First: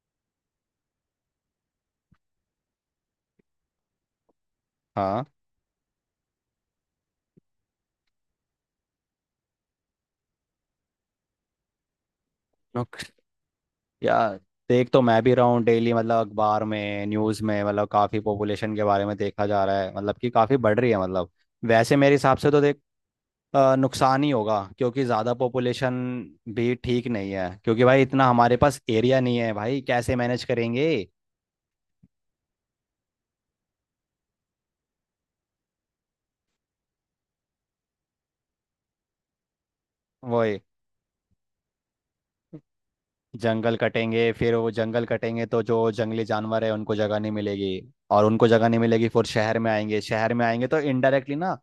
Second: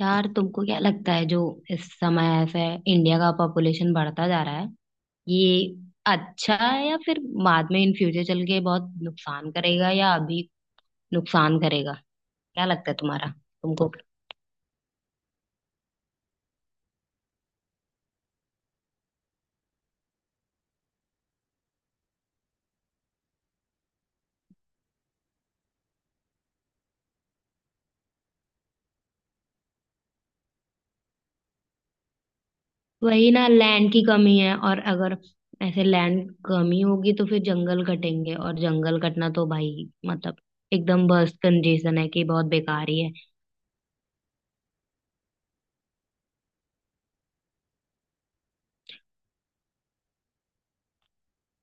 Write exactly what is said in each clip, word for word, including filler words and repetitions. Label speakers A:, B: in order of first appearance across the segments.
A: यार, तुमको क्या लगता है जो इस समय ऐसे इंडिया का पॉपुलेशन बढ़ता जा रहा है,
B: हाँ
A: ये अच्छा है या फिर बाद में इन फ्यूचर चल के बहुत नुकसान करेगा या अभी नुकसान करेगा? क्या लगता है
B: नुक-
A: तुम्हारा, तुमको?
B: यार, देख तो मैं भी रहा हूँ डेली। मतलब अखबार में, न्यूज़ में मतलब काफ़ी पॉपुलेशन के बारे में देखा जा रहा है मतलब कि काफ़ी बढ़ रही है मतलब। वैसे मेरे हिसाब से तो देख, अ, नुकसान ही होगा क्योंकि ज़्यादा पॉपुलेशन भी ठीक नहीं है। क्योंकि भाई इतना हमारे पास एरिया नहीं है भाई, कैसे मैनेज करेंगे।
A: वही ना। लैंड की कमी है, और अगर ऐसे लैंड कमी होगी तो फिर जंगल कटेंगे और जंगल कटना तो भाई मतलब
B: वो
A: एकदम बस कंजेशन है कि बहुत बेकार ही है।
B: जंगल कटेंगे, फिर वो जंगल कटेंगे तो जो जंगली जानवर है उनको जगह नहीं मिलेगी। और उनको जगह नहीं मिलेगी फिर शहर में आएंगे, शहर में आएंगे तो इनडायरेक्टली ना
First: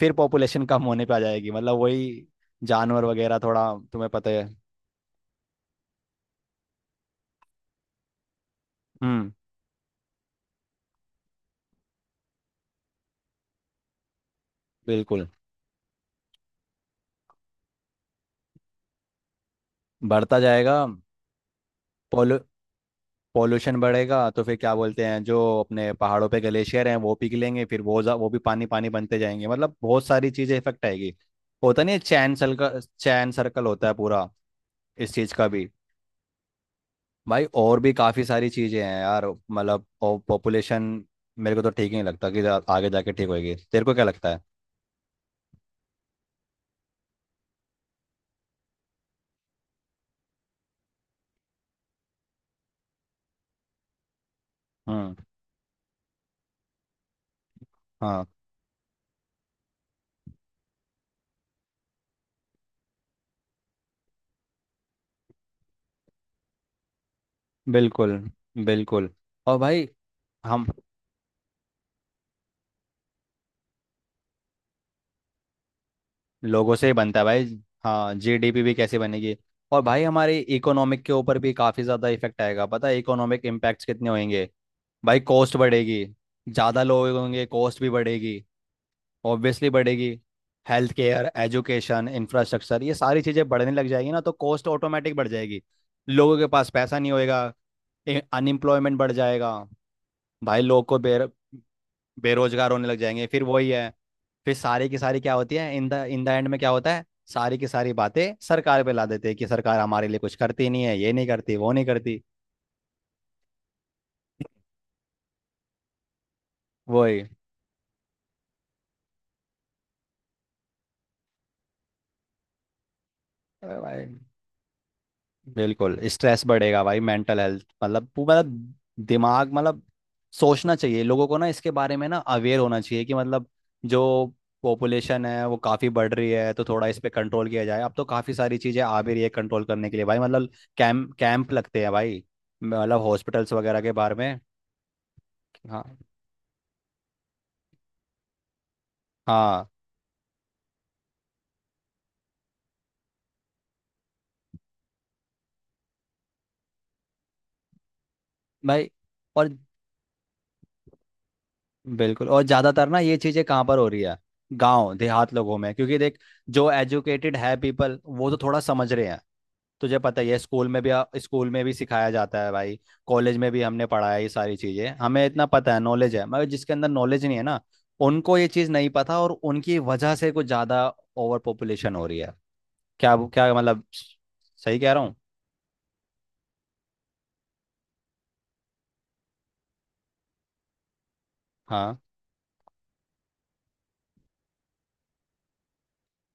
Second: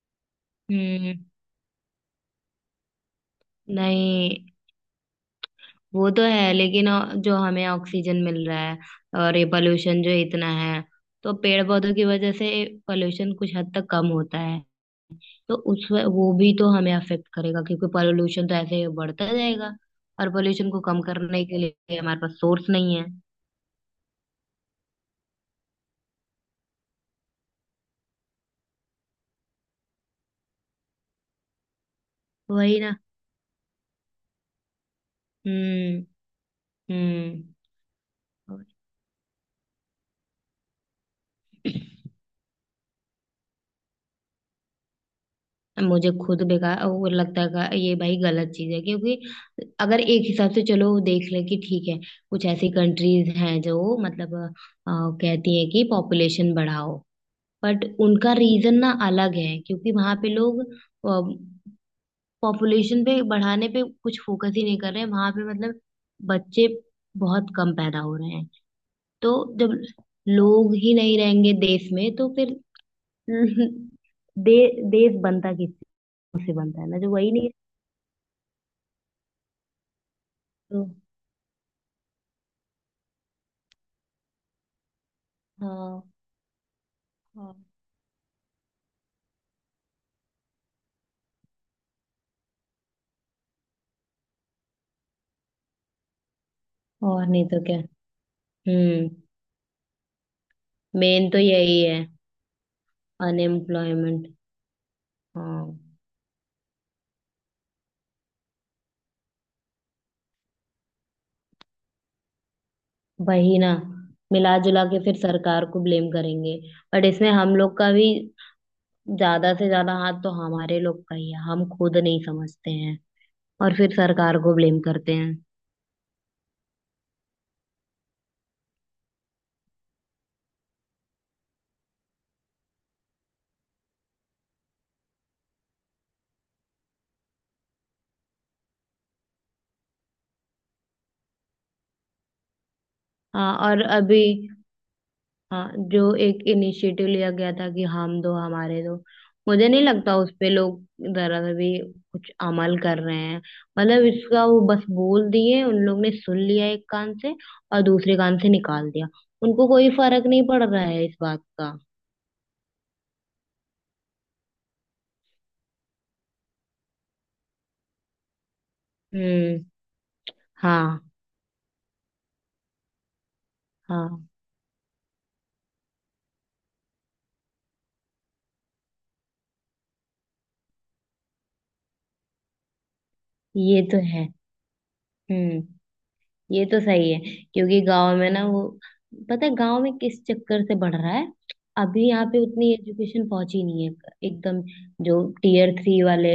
B: फिर पॉपुलेशन कम होने पे
A: हम्म।
B: आ जाएगी, मतलब वही जानवर वगैरह। थोड़ा तुम्हें पता है।
A: नहीं। वो तो है लेकिन अ, जो हमें ऑक्सीजन मिल रहा है
B: हम्म।
A: और ये पोल्यूशन जो इतना है, तो पेड़ पौधों की वजह से पोल्यूशन कुछ हद तक कम होता है।
B: बिल्कुल।
A: तो उस व- वो भी तो हमें अफेक्ट करेगा, क्योंकि पोल्यूशन तो ऐसे ही बढ़ता जाएगा, और
B: बढ़ता
A: पोल्यूशन
B: जाएगा।
A: को कम करने के लिए हमारे पास
B: पोलू
A: सोर्स नहीं है।
B: पॉल्यूशन बढ़ेगा तो फिर क्या बोलते हैं, जो अपने पहाड़ों पे ग्लेशियर हैं वो पिघलेंगे, फिर वो जा- वो भी पानी पानी बनते जाएंगे। मतलब बहुत सारी चीज़ें इफेक्ट आएगी। होता नहीं है, चैन
A: वही
B: सर्कल,
A: ना।
B: चैन सर्कल होता है पूरा, इस चीज़ का भी।
A: हम्म। हम्म।
B: भाई और भी काफ़ी सारी चीज़ें हैं यार, मतलब और पॉपुलेशन मेरे को तो ठीक नहीं लगता कि जा- आगे जाके ठीक होएगी। तेरे को क्या लगता है।
A: मुझे खुद बेकार वो लगता है, का- ये भाई गलत चीज है, क्योंकि अगर एक हिसाब से चलो वो देख ले कि ठीक है, कुछ ऐसी कंट्रीज हैं जो मतलब अ,
B: हम्म।
A: कहती हैं कि पॉपुलेशन बढ़ाओ, बट
B: हाँ।
A: उनका रीजन ना अलग है, क्योंकि वहां पे लोग पॉपुलेशन पे बढ़ाने पे कुछ फोकस ही नहीं कर रहे हैं, वहां पे मतलब बच्चे बहुत कम पैदा हो
B: बिल्कुल,
A: रहे हैं।
B: बिल्कुल।
A: तो
B: और
A: जब
B: भाई हम,
A: लोग ही नहीं रहेंगे देश में तो फिर दे, देश बनता किससे?
B: लोगों
A: बनता
B: से
A: है
B: ही
A: ना जो,
B: बनता है
A: वही
B: भाई।
A: नहीं?
B: हाँ, जी डी पी भी कैसे बनेगी। और भाई हमारे
A: तो
B: इकोनॉमिक के ऊपर भी काफ़ी ज़्यादा इफेक्ट आएगा। पता है इकोनॉमिक इम्पैक्ट्स कितने होंगे। भाई कॉस्ट
A: हाँ,
B: बढ़ेगी। ज़्यादा लोग होंगे,
A: हाँ।
B: कॉस्ट भी बढ़ेगी। ऑब्वियसली बढ़ेगी। हेल्थ केयर, एजुकेशन, इंफ्रास्ट्रक्चर, ये सारी चीज़ें बढ़ने लग जाएगी ना, तो कॉस्ट ऑटोमेटिक बढ़ जाएगी। लोगों के पास पैसा नहीं
A: और
B: होएगा।
A: नहीं तो क्या।
B: अनएम्प्लॉयमेंट
A: हम्म।
B: बढ़ जाएगा। भाई लोग को बेर
A: मेन तो यही है।
B: बेरोजगार होने लग जाएंगे, फिर वही है।
A: अनएम्प्लॉयमेंट।
B: फिर सारी की सारी क्या होती है,
A: हाँ।
B: In the in the end में क्या होता है। सारी की सारी बातें सरकार पे ला देते हैं कि सरकार हमारे लिए कुछ करती नहीं है, ये नहीं करती, वो नहीं करती।
A: वही ना। मिला जुला के फिर सरकार को ब्लेम करेंगे, बट
B: वही।
A: इसमें हम लोग का भी ज्यादा से ज्यादा हाथ तो हमारे लोग का ही है। हम खुद नहीं समझते हैं और
B: अरे
A: फिर
B: भाई,
A: सरकार को ब्लेम करते हैं।
B: बिल्कुल स्ट्रेस बढ़ेगा भाई, मेंटल हेल्थ, मतलब पू- मतलब दिमाग, मतलब सोचना चाहिए लोगों को ना, इसके बारे में ना अवेयर होना चाहिए कि मतलब जो पॉपुलेशन है वो काफ़ी बढ़ रही है तो थोड़ा इस पे कंट्रोल किया जाए। अब तो काफ़ी सारी चीज़ें आ भी रही है कंट्रोल करने के लिए भाई, मतलब कैंप कैंप लगते हैं भाई, मतलब हॉस्पिटल्स
A: हाँ,
B: वगैरह
A: और
B: के बारे
A: अभी,
B: में।
A: हाँ,
B: हाँ,
A: जो एक इनिशिएटिव लिया गया था कि हम दो हमारे दो,
B: हाँ।
A: मुझे नहीं लगता उस पे लोग जरा सा भी कुछ अमल कर रहे हैं। मतलब इसका वो बस बोल दिए, उन लोग ने सुन लिया एक कान से और दूसरे कान से
B: भाई
A: निकाल दिया।
B: और,
A: उनको कोई फर्क नहीं पड़ रहा है इस बात का।
B: बिल्कुल। और ज़्यादातर ना ये चीज़ें कहाँ पर हो रही है, गांव देहात लोगों में। क्योंकि देख, जो एजुकेटेड है पीपल वो तो थोड़ा समझ रहे हैं।
A: हम्म।
B: तुझे पता ही है, स्कूल में
A: हाँ,
B: भी, स्कूल में भी सिखाया जाता है भाई। कॉलेज में भी हमने पढ़ा है,
A: हाँ।
B: ये सारी चीजें हमें इतना पता है, नॉलेज है। मगर जिसके अंदर नॉलेज नहीं है ना, उनको ये चीज नहीं पता, और उनकी वजह से कुछ ज्यादा ओवर पॉपुलेशन हो रही है। क्या क्या
A: ये
B: मतलब।
A: तो है।
B: सही कह रहा हूँ।
A: हम्म। ये तो सही है, क्योंकि गांव में ना वो, पता है गांव में किस चक्कर से बढ़ रहा है?
B: हाँ।
A: अभी यहाँ पे उतनी एजुकेशन पहुंची नहीं है एकदम। जो टीयर थ्री वाले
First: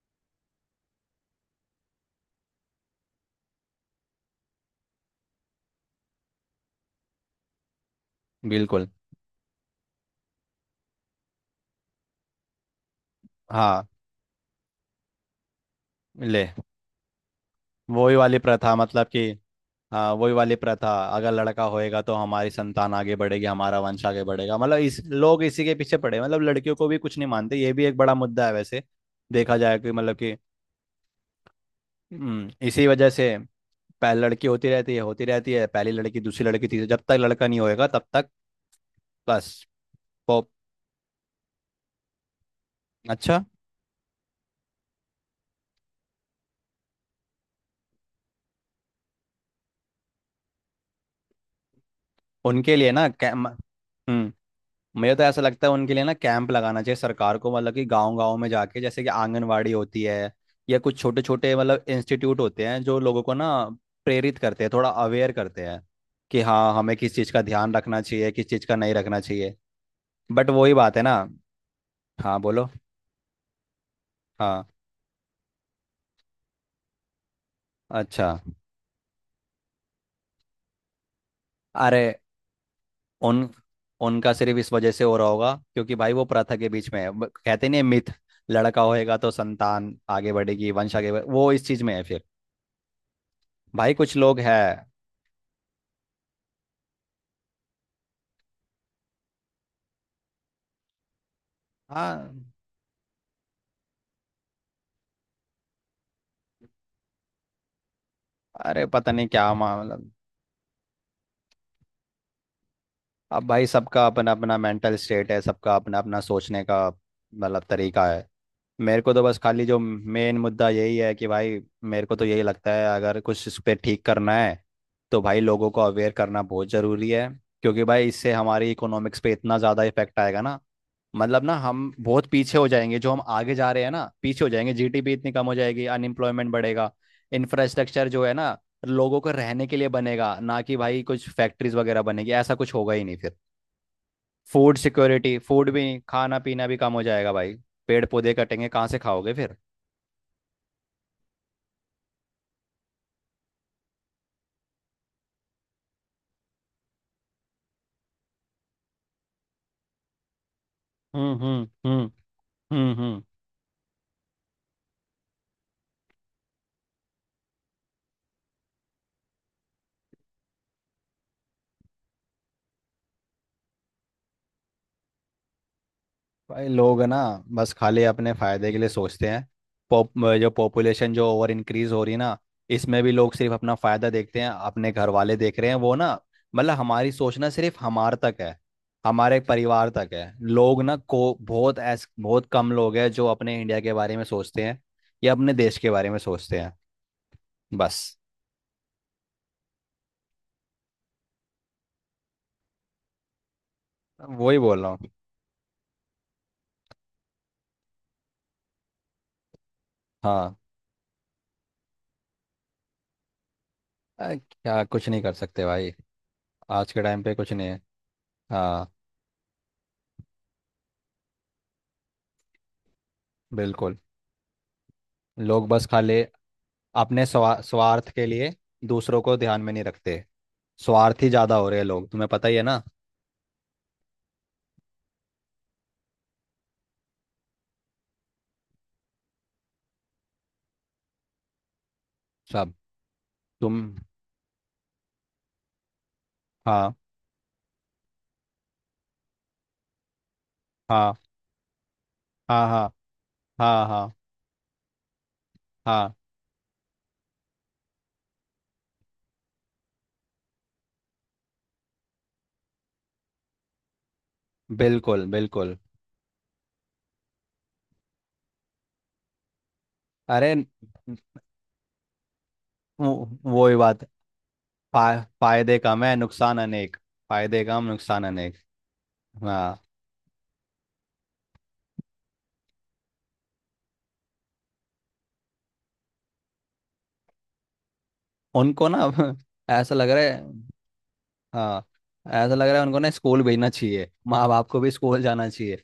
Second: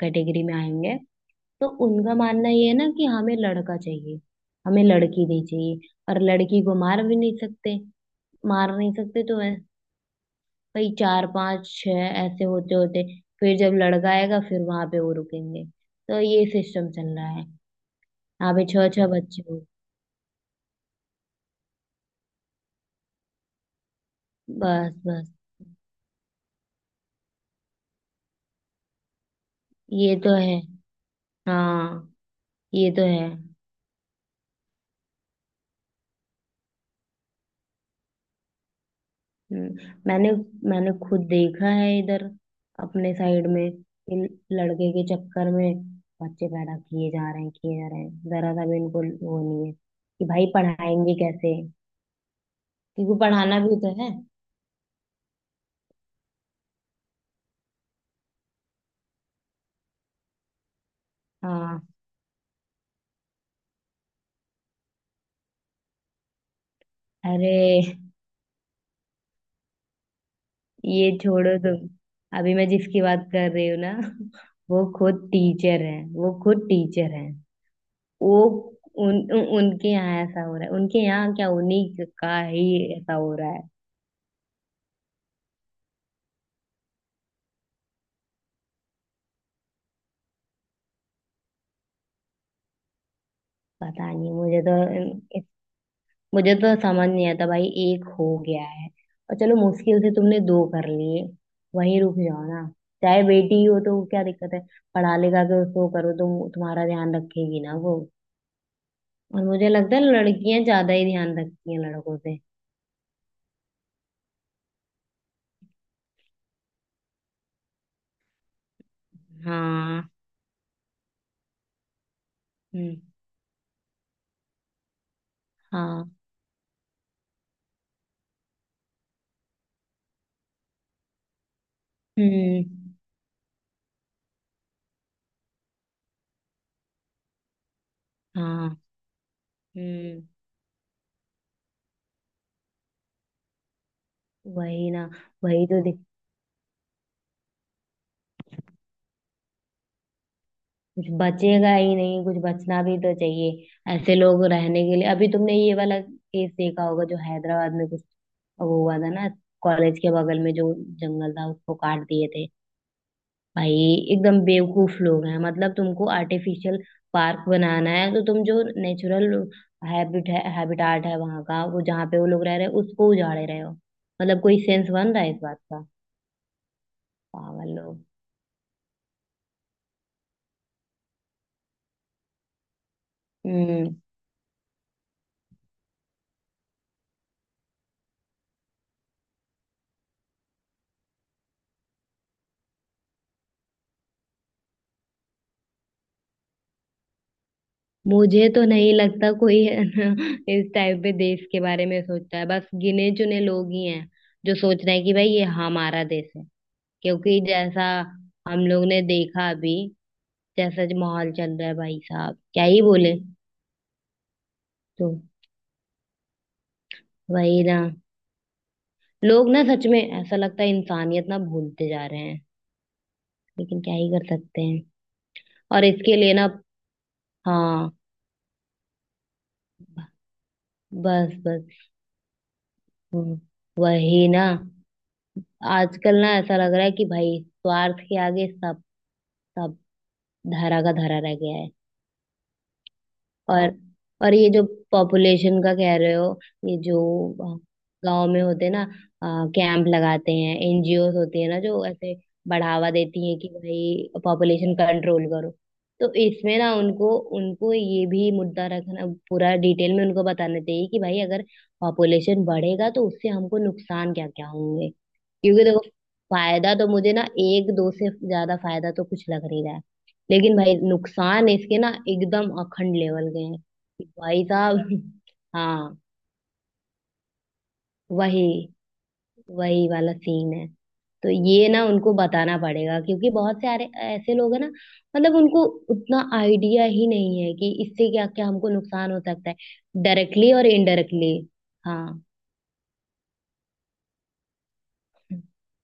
A: कैटेगरी में आएंगे, तो उनका मानना ये है ना कि हमें लड़का चाहिए, हमें लड़की नहीं चाहिए, और लड़की को मार भी नहीं सकते। मार
B: बिल्कुल।
A: नहीं सकते तो ऐ- भाई चार पांच छह ऐसे होते होते, फिर जब
B: हाँ।
A: लड़का आएगा फिर वहां पे वो रुकेंगे। तो
B: ले,
A: ये सिस्टम चल रहा है।
B: वही वाली
A: यहाँ पे
B: प्रथा
A: छह
B: मतलब
A: छह
B: कि,
A: बच्चे हो।
B: हाँ वही वाली प्रथा। अगर लड़का होएगा तो हमारी संतान आगे बढ़ेगी, हमारा वंश आगे बढ़ेगा, मतलब
A: बस,
B: इस
A: बस।
B: लोग इसी के पीछे पड़े, मतलब लड़कियों को भी कुछ नहीं मानते। ये भी एक बड़ा मुद्दा है वैसे, देखा जाए कि
A: ये
B: मतलब
A: तो
B: कि,
A: है। हाँ,
B: हम्म, इसी
A: ये तो
B: वजह
A: है।
B: से पहली लड़की होती रहती है, होती रहती है पहली लड़की, दूसरी लड़की, तीसरी, जब तक लड़का नहीं होएगा तब तक। बस।
A: हम्म, मैंने
B: पॉप
A: मैंने खुद देखा है इधर, अपने
B: अच्छा।
A: साइड में, इन लड़के के चक्कर में बच्चे पैदा किए जा रहे हैं, किए जा रहे हैं। जरा सा भी इनको वो नहीं है कि भाई पढ़ाएंगे कैसे,
B: उनके लिए ना
A: क्योंकि
B: कै- म-
A: पढ़ाना भी तो है।
B: हम्म। मुझे तो ऐसा लगता है उनके लिए ना कैंप लगाना चाहिए सरकार को, मतलब कि गांव गांव में जाके, जैसे कि आंगनवाड़ी होती है, या कुछ छोटे छोटे
A: हाँ।
B: मतलब इंस्टीट्यूट होते हैं जो लोगों को ना प्रेरित करते हैं, थोड़ा अवेयर करते हैं कि हाँ हमें किस चीज़ का
A: अरे,
B: ध्यान रखना चाहिए, किस चीज़ का नहीं रखना चाहिए। बट वही बात है
A: ये
B: ना।
A: छोड़ो
B: हाँ
A: तुम। अभी मैं
B: बोलो।
A: जिसकी बात कर रही हूँ ना
B: हाँ।
A: वो खुद टीचर है, वो खुद टीचर है।
B: अच्छा।
A: वो उन, उन उनके यहाँ ऐसा हो रहा है। उनके यहाँ क्या, उन्हीं
B: अरे
A: का ही ऐसा हो
B: उन,
A: रहा है।
B: उनका सिर्फ इस वजह से हो रहा होगा क्योंकि भाई वो प्रथा के बीच में है, ब- कहते नहीं, मिथ। लड़का होएगा तो संतान आगे बढ़ेगी, वंश आगे बढ़े, वो इस चीज़ में है फिर। भाई
A: पता
B: कुछ
A: नहीं।
B: लोग हैं।
A: मुझे तो मुझे तो समझ नहीं आता भाई, एक हो गया है और चलो मुश्किल से तुमने दो कर लिए, वहीं रुक
B: हाँ।
A: जाओ ना। चाहे बेटी ही हो, तो क्या दिक्कत है? पढ़ा लिखा के उसको करो तो तुम्हारा ध्यान रखेगी ना वो।
B: अरे पता नहीं
A: और
B: क्या
A: मुझे लगता है
B: मतलब।
A: लड़कियां ज्यादा ही ध्यान रखती हैं लड़कों से।
B: अब भाई सबका अपना अपना मेंटल स्टेट है, सबका अपना अपना सोचने का मतलब तरीका है। मेरे को तो बस खाली जो
A: हाँ।
B: मेन मुद्दा यही है कि भाई, मेरे को तो यही लगता है
A: हम्म।
B: अगर कुछ इस पे ठीक करना है तो भाई लोगों को
A: हाँ।
B: अवेयर करना बहुत ज़रूरी है। क्योंकि भाई इससे हमारी इकोनॉमिक्स पे इतना ज़्यादा इफेक्ट आएगा ना। मतलब ना हम बहुत पीछे
A: हम्म।
B: हो जाएंगे, जो हम आगे जा रहे हैं ना पीछे हो जाएंगे, जी डी पी इतनी कम हो जाएगी, अनएम्प्लॉयमेंट बढ़ेगा। इंफ्रास्ट्रक्चर जो है ना,
A: हाँ।
B: लोगों को रहने के लिए
A: हम्म।
B: बनेगा ना, कि भाई कुछ फैक्ट्रीज वगैरह बनेगी ऐसा कुछ होगा ही नहीं फिर। फूड
A: वही ना।
B: सिक्योरिटी,
A: वही
B: फूड
A: तो।
B: भी नहीं, खाना पीना भी कम हो जाएगा भाई। पेड़ पौधे कटेंगे, कहाँ से खाओगे फिर।
A: कुछ बचेगा ही नहीं, कुछ बचना भी तो चाहिए ऐसे लोग रहने के लिए। अभी तुमने ये वाला केस देखा होगा जो हैदराबाद में, कुछ वो हुआ था ना, कॉलेज के बगल में जो जंगल
B: हम्म
A: था
B: हम्म
A: उसको काट
B: हम्म।
A: दिए थे।
B: हम्म हम्म।
A: भाई एकदम बेवकूफ लोग हैं। मतलब तुमको आर्टिफिशियल पार्क बनाना है तो तुम जो नेचुरल हैबिट है हैबिटाट है वहां का, वो जहाँ पे वो लोग रह रहे हैं उसको उजाड़े रहे हो। मतलब कोई सेंस बन रहा है इस बात का?
B: भाई लोग है ना, बस
A: पागल लोग।
B: खाली अपने फायदे के लिए सोचते हैं। पॉप जो पॉपुलेशन जो ओवर इंक्रीज हो रही है ना, इसमें भी लोग सिर्फ अपना
A: हम्म।
B: फायदा देखते हैं, अपने घर वाले देख रहे हैं वो ना। मतलब हमारी सोचना सिर्फ हमार तक है हमारे परिवार तक है। लोग ना को बहुत ऐस बहुत कम लोग हैं जो अपने इंडिया के बारे में सोचते हैं या अपने देश के बारे में सोचते हैं। बस।
A: मुझे तो नहीं लगता कोई है ना, इस टाइप पे देश के बारे में सोचता है, बस गिने चुने लोग ही हैं जो
B: वही बोल
A: सोच
B: रहा
A: रहे हैं
B: हूँ।
A: कि भाई ये हमारा देश है। क्योंकि जैसा हम लोग ने देखा अभी,
B: हाँ,
A: जैसा जो माहौल चल रहा है भाई साहब, क्या ही बोले।
B: अ, क्या कुछ
A: तो
B: नहीं कर सकते भाई, आज के टाइम पे कुछ
A: वही
B: नहीं
A: ना।
B: है। हाँ।
A: लोग ना सच में ऐसा लगता है इंसानियत ना भूलते जा रहे हैं। लेकिन क्या
B: बिल्कुल।
A: ही कर सकते हैं।
B: लोग
A: और
B: बस
A: इसके
B: खाली
A: लिए ना,
B: अपने स्वा,
A: हाँ।
B: स्वार्थ के लिए दूसरों को ध्यान में नहीं रखते। स्वार्थी
A: बस,
B: ज्यादा
A: बस।
B: हो रहे हैं लोग, तुम्हें पता ही है ना।
A: हम्म, वही ना। आजकल ना ऐसा लग रहा है कि भाई स्वार्थ के आगे सब, सब धरा का धरा रह गया है।
B: सब।
A: और।
B: तुम।
A: और ये जो पॉपुलेशन का कह रहे हो, ये
B: हाँ
A: जो गांव में होते हैं ना, कैंप लगाते हैं, एन जी ओ
B: हाँ
A: होती है ना जो ऐसे
B: हाँ। हाँ
A: बढ़ावा देती है कि
B: हाँ हाँ
A: भाई पॉपुलेशन कंट्रोल करो, तो
B: हाँ।
A: इसमें ना उनको, उनको ये भी मुद्दा रखना, पूरा डिटेल में उनको बताना चाहिए कि भाई अगर पॉपुलेशन बढ़ेगा तो उससे हमको नुकसान क्या क्या होंगे,
B: बिल्कुल,
A: क्योंकि
B: बिल्कुल।
A: देखो, फायदा तो मुझे ना एक दो से ज्यादा फायदा तो कुछ लग नहीं रहा है,
B: अरे
A: लेकिन भाई नुकसान इसके ना एकदम अखंड
B: वो
A: लेवल के हैं
B: वो ही बात।
A: कि भाई साहब।
B: फा, फायदे
A: हाँ।
B: कम है, नुकसान अनेक। फायदे कम, नुकसान
A: वही।
B: अनेक। हाँ।
A: वही वाला सीन है। तो ये ना उनको बताना पड़ेगा, क्योंकि बहुत सारे ऐसे लोग हैं ना, मतलब उनको उतना आइडिया ही नहीं है कि इससे क्या क्या हमको
B: उनको ना
A: नुकसान हो
B: अब
A: सकता
B: ऐसा
A: है,
B: लग रहा है।
A: डायरेक्टली और इनडायरेक्टली।
B: हाँ।
A: हाँ।
B: ऐसा लग रहा है उनको ना स्कूल भेजना चाहिए, माँ बाप को भी स्कूल जाना चाहिए।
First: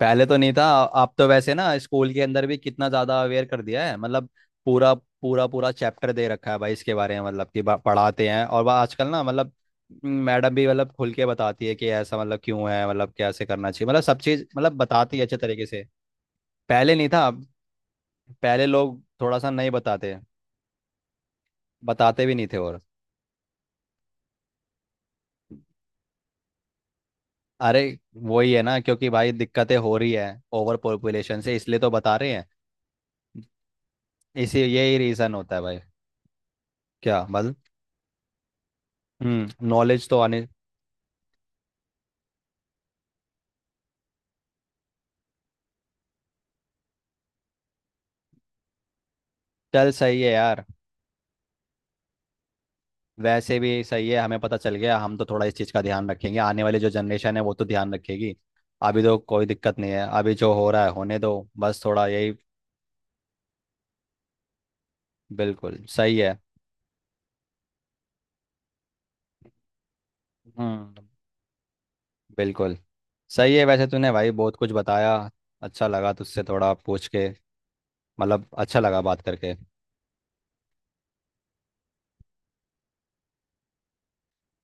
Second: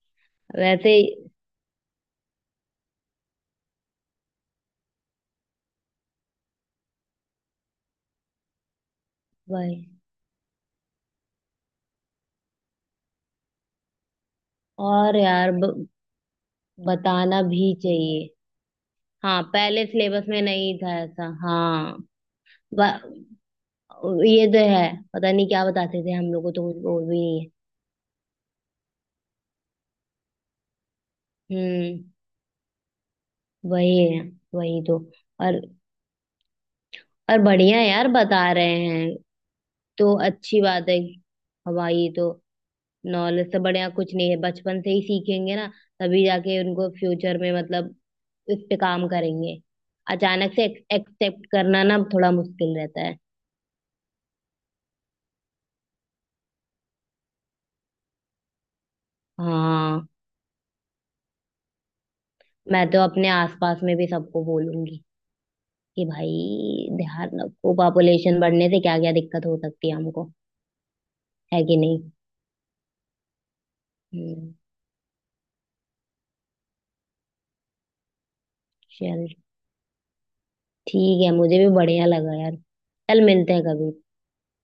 B: पहले तो नहीं था।
A: वैसे
B: आप तो वैसे ना स्कूल के अंदर भी कितना ज्यादा अवेयर कर दिया है, मतलब पूरा, पूरा पूरा चैप्टर दे रखा है भाई इसके बारे में, मतलब कि बा- पढ़ाते हैं। और वह आजकल ना मतलब
A: वही।
B: मैडम भी मतलब खुल के बताती है कि ऐसा मतलब क्यों है, मतलब कैसे करना चाहिए, मतलब सब चीज मतलब बताती
A: और
B: है अच्छे
A: यार
B: तरीके
A: ब,
B: से। पहले नहीं था,
A: बताना भी चाहिए।
B: पहले लोग थोड़ा
A: हाँ,
B: सा नहीं
A: पहले
B: बताते,
A: सिलेबस में नहीं था ऐसा, हाँ।
B: बताते भी नहीं थे। और
A: ये तो है। पता नहीं क्या बताते थे हम लोग को तो कुछ, वो भी नहीं है।
B: अरे वही है ना, क्योंकि भाई दिक्कतें हो रही है ओवर पॉपुलेशन से, इसलिए तो
A: हम्म।
B: बता रहे हैं।
A: वही है।
B: इसी
A: वही
B: यही
A: तो।
B: रीजन होता
A: और
B: है भाई। क्या
A: और
B: मतलब।
A: बढ़िया है यार बता रहे हैं
B: हम्म, नॉलेज
A: तो
B: तो आने।
A: अच्छी बात है। हमारी तो नॉलेज से बढ़िया कुछ नहीं है। बचपन से ही सीखेंगे ना, तभी जाके उनको फ्यूचर में मतलब इस पे काम करेंगे।
B: चल सही है
A: अचानक
B: यार।
A: से एक्सेप्ट करना ना थोड़ा मुश्किल रहता है।
B: वैसे भी सही है, हमें पता चल गया, हम तो थोड़ा इस चीज़ का ध्यान रखेंगे, आने वाली जो जनरेशन है वो तो ध्यान रखेगी। अभी तो कोई दिक्कत नहीं है,
A: हाँ।
B: अभी जो हो रहा है होने दो। बस थोड़ा यही।
A: मैं तो अपने आसपास में भी सबको बोलूंगी
B: बिल्कुल
A: कि
B: सही
A: भाई
B: है।
A: ध्यान रखो, पॉपुलेशन बढ़ने से क्या क्या दिक्कत हो सकती है हमको,
B: हम्म।
A: है कि नहीं?
B: बिल्कुल सही है वैसे, तूने भाई
A: हम्म।
B: बहुत कुछ बताया। अच्छा लगा तुझसे थोड़ा पूछ के, मतलब अच्छा लगा बात
A: चल
B: करके।
A: ठीक है, मुझे भी बढ़िया लगा यार। चल मिलते हैं कभी।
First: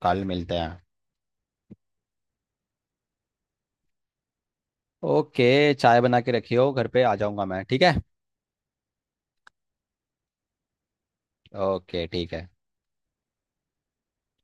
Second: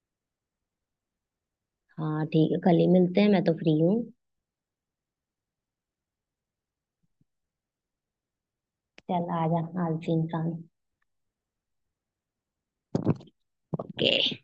B: कल मिलते हैं।
A: हाँ ठीक है, कल ही मिलते हैं, मैं तो फ्री हूँ।
B: ओके, चाय बना के रखियो घर पे, आ जाऊंगा मैं। ठीक है।
A: चल आजा आलसी इंसान।
B: ओके। ठीक है।
A: ओके।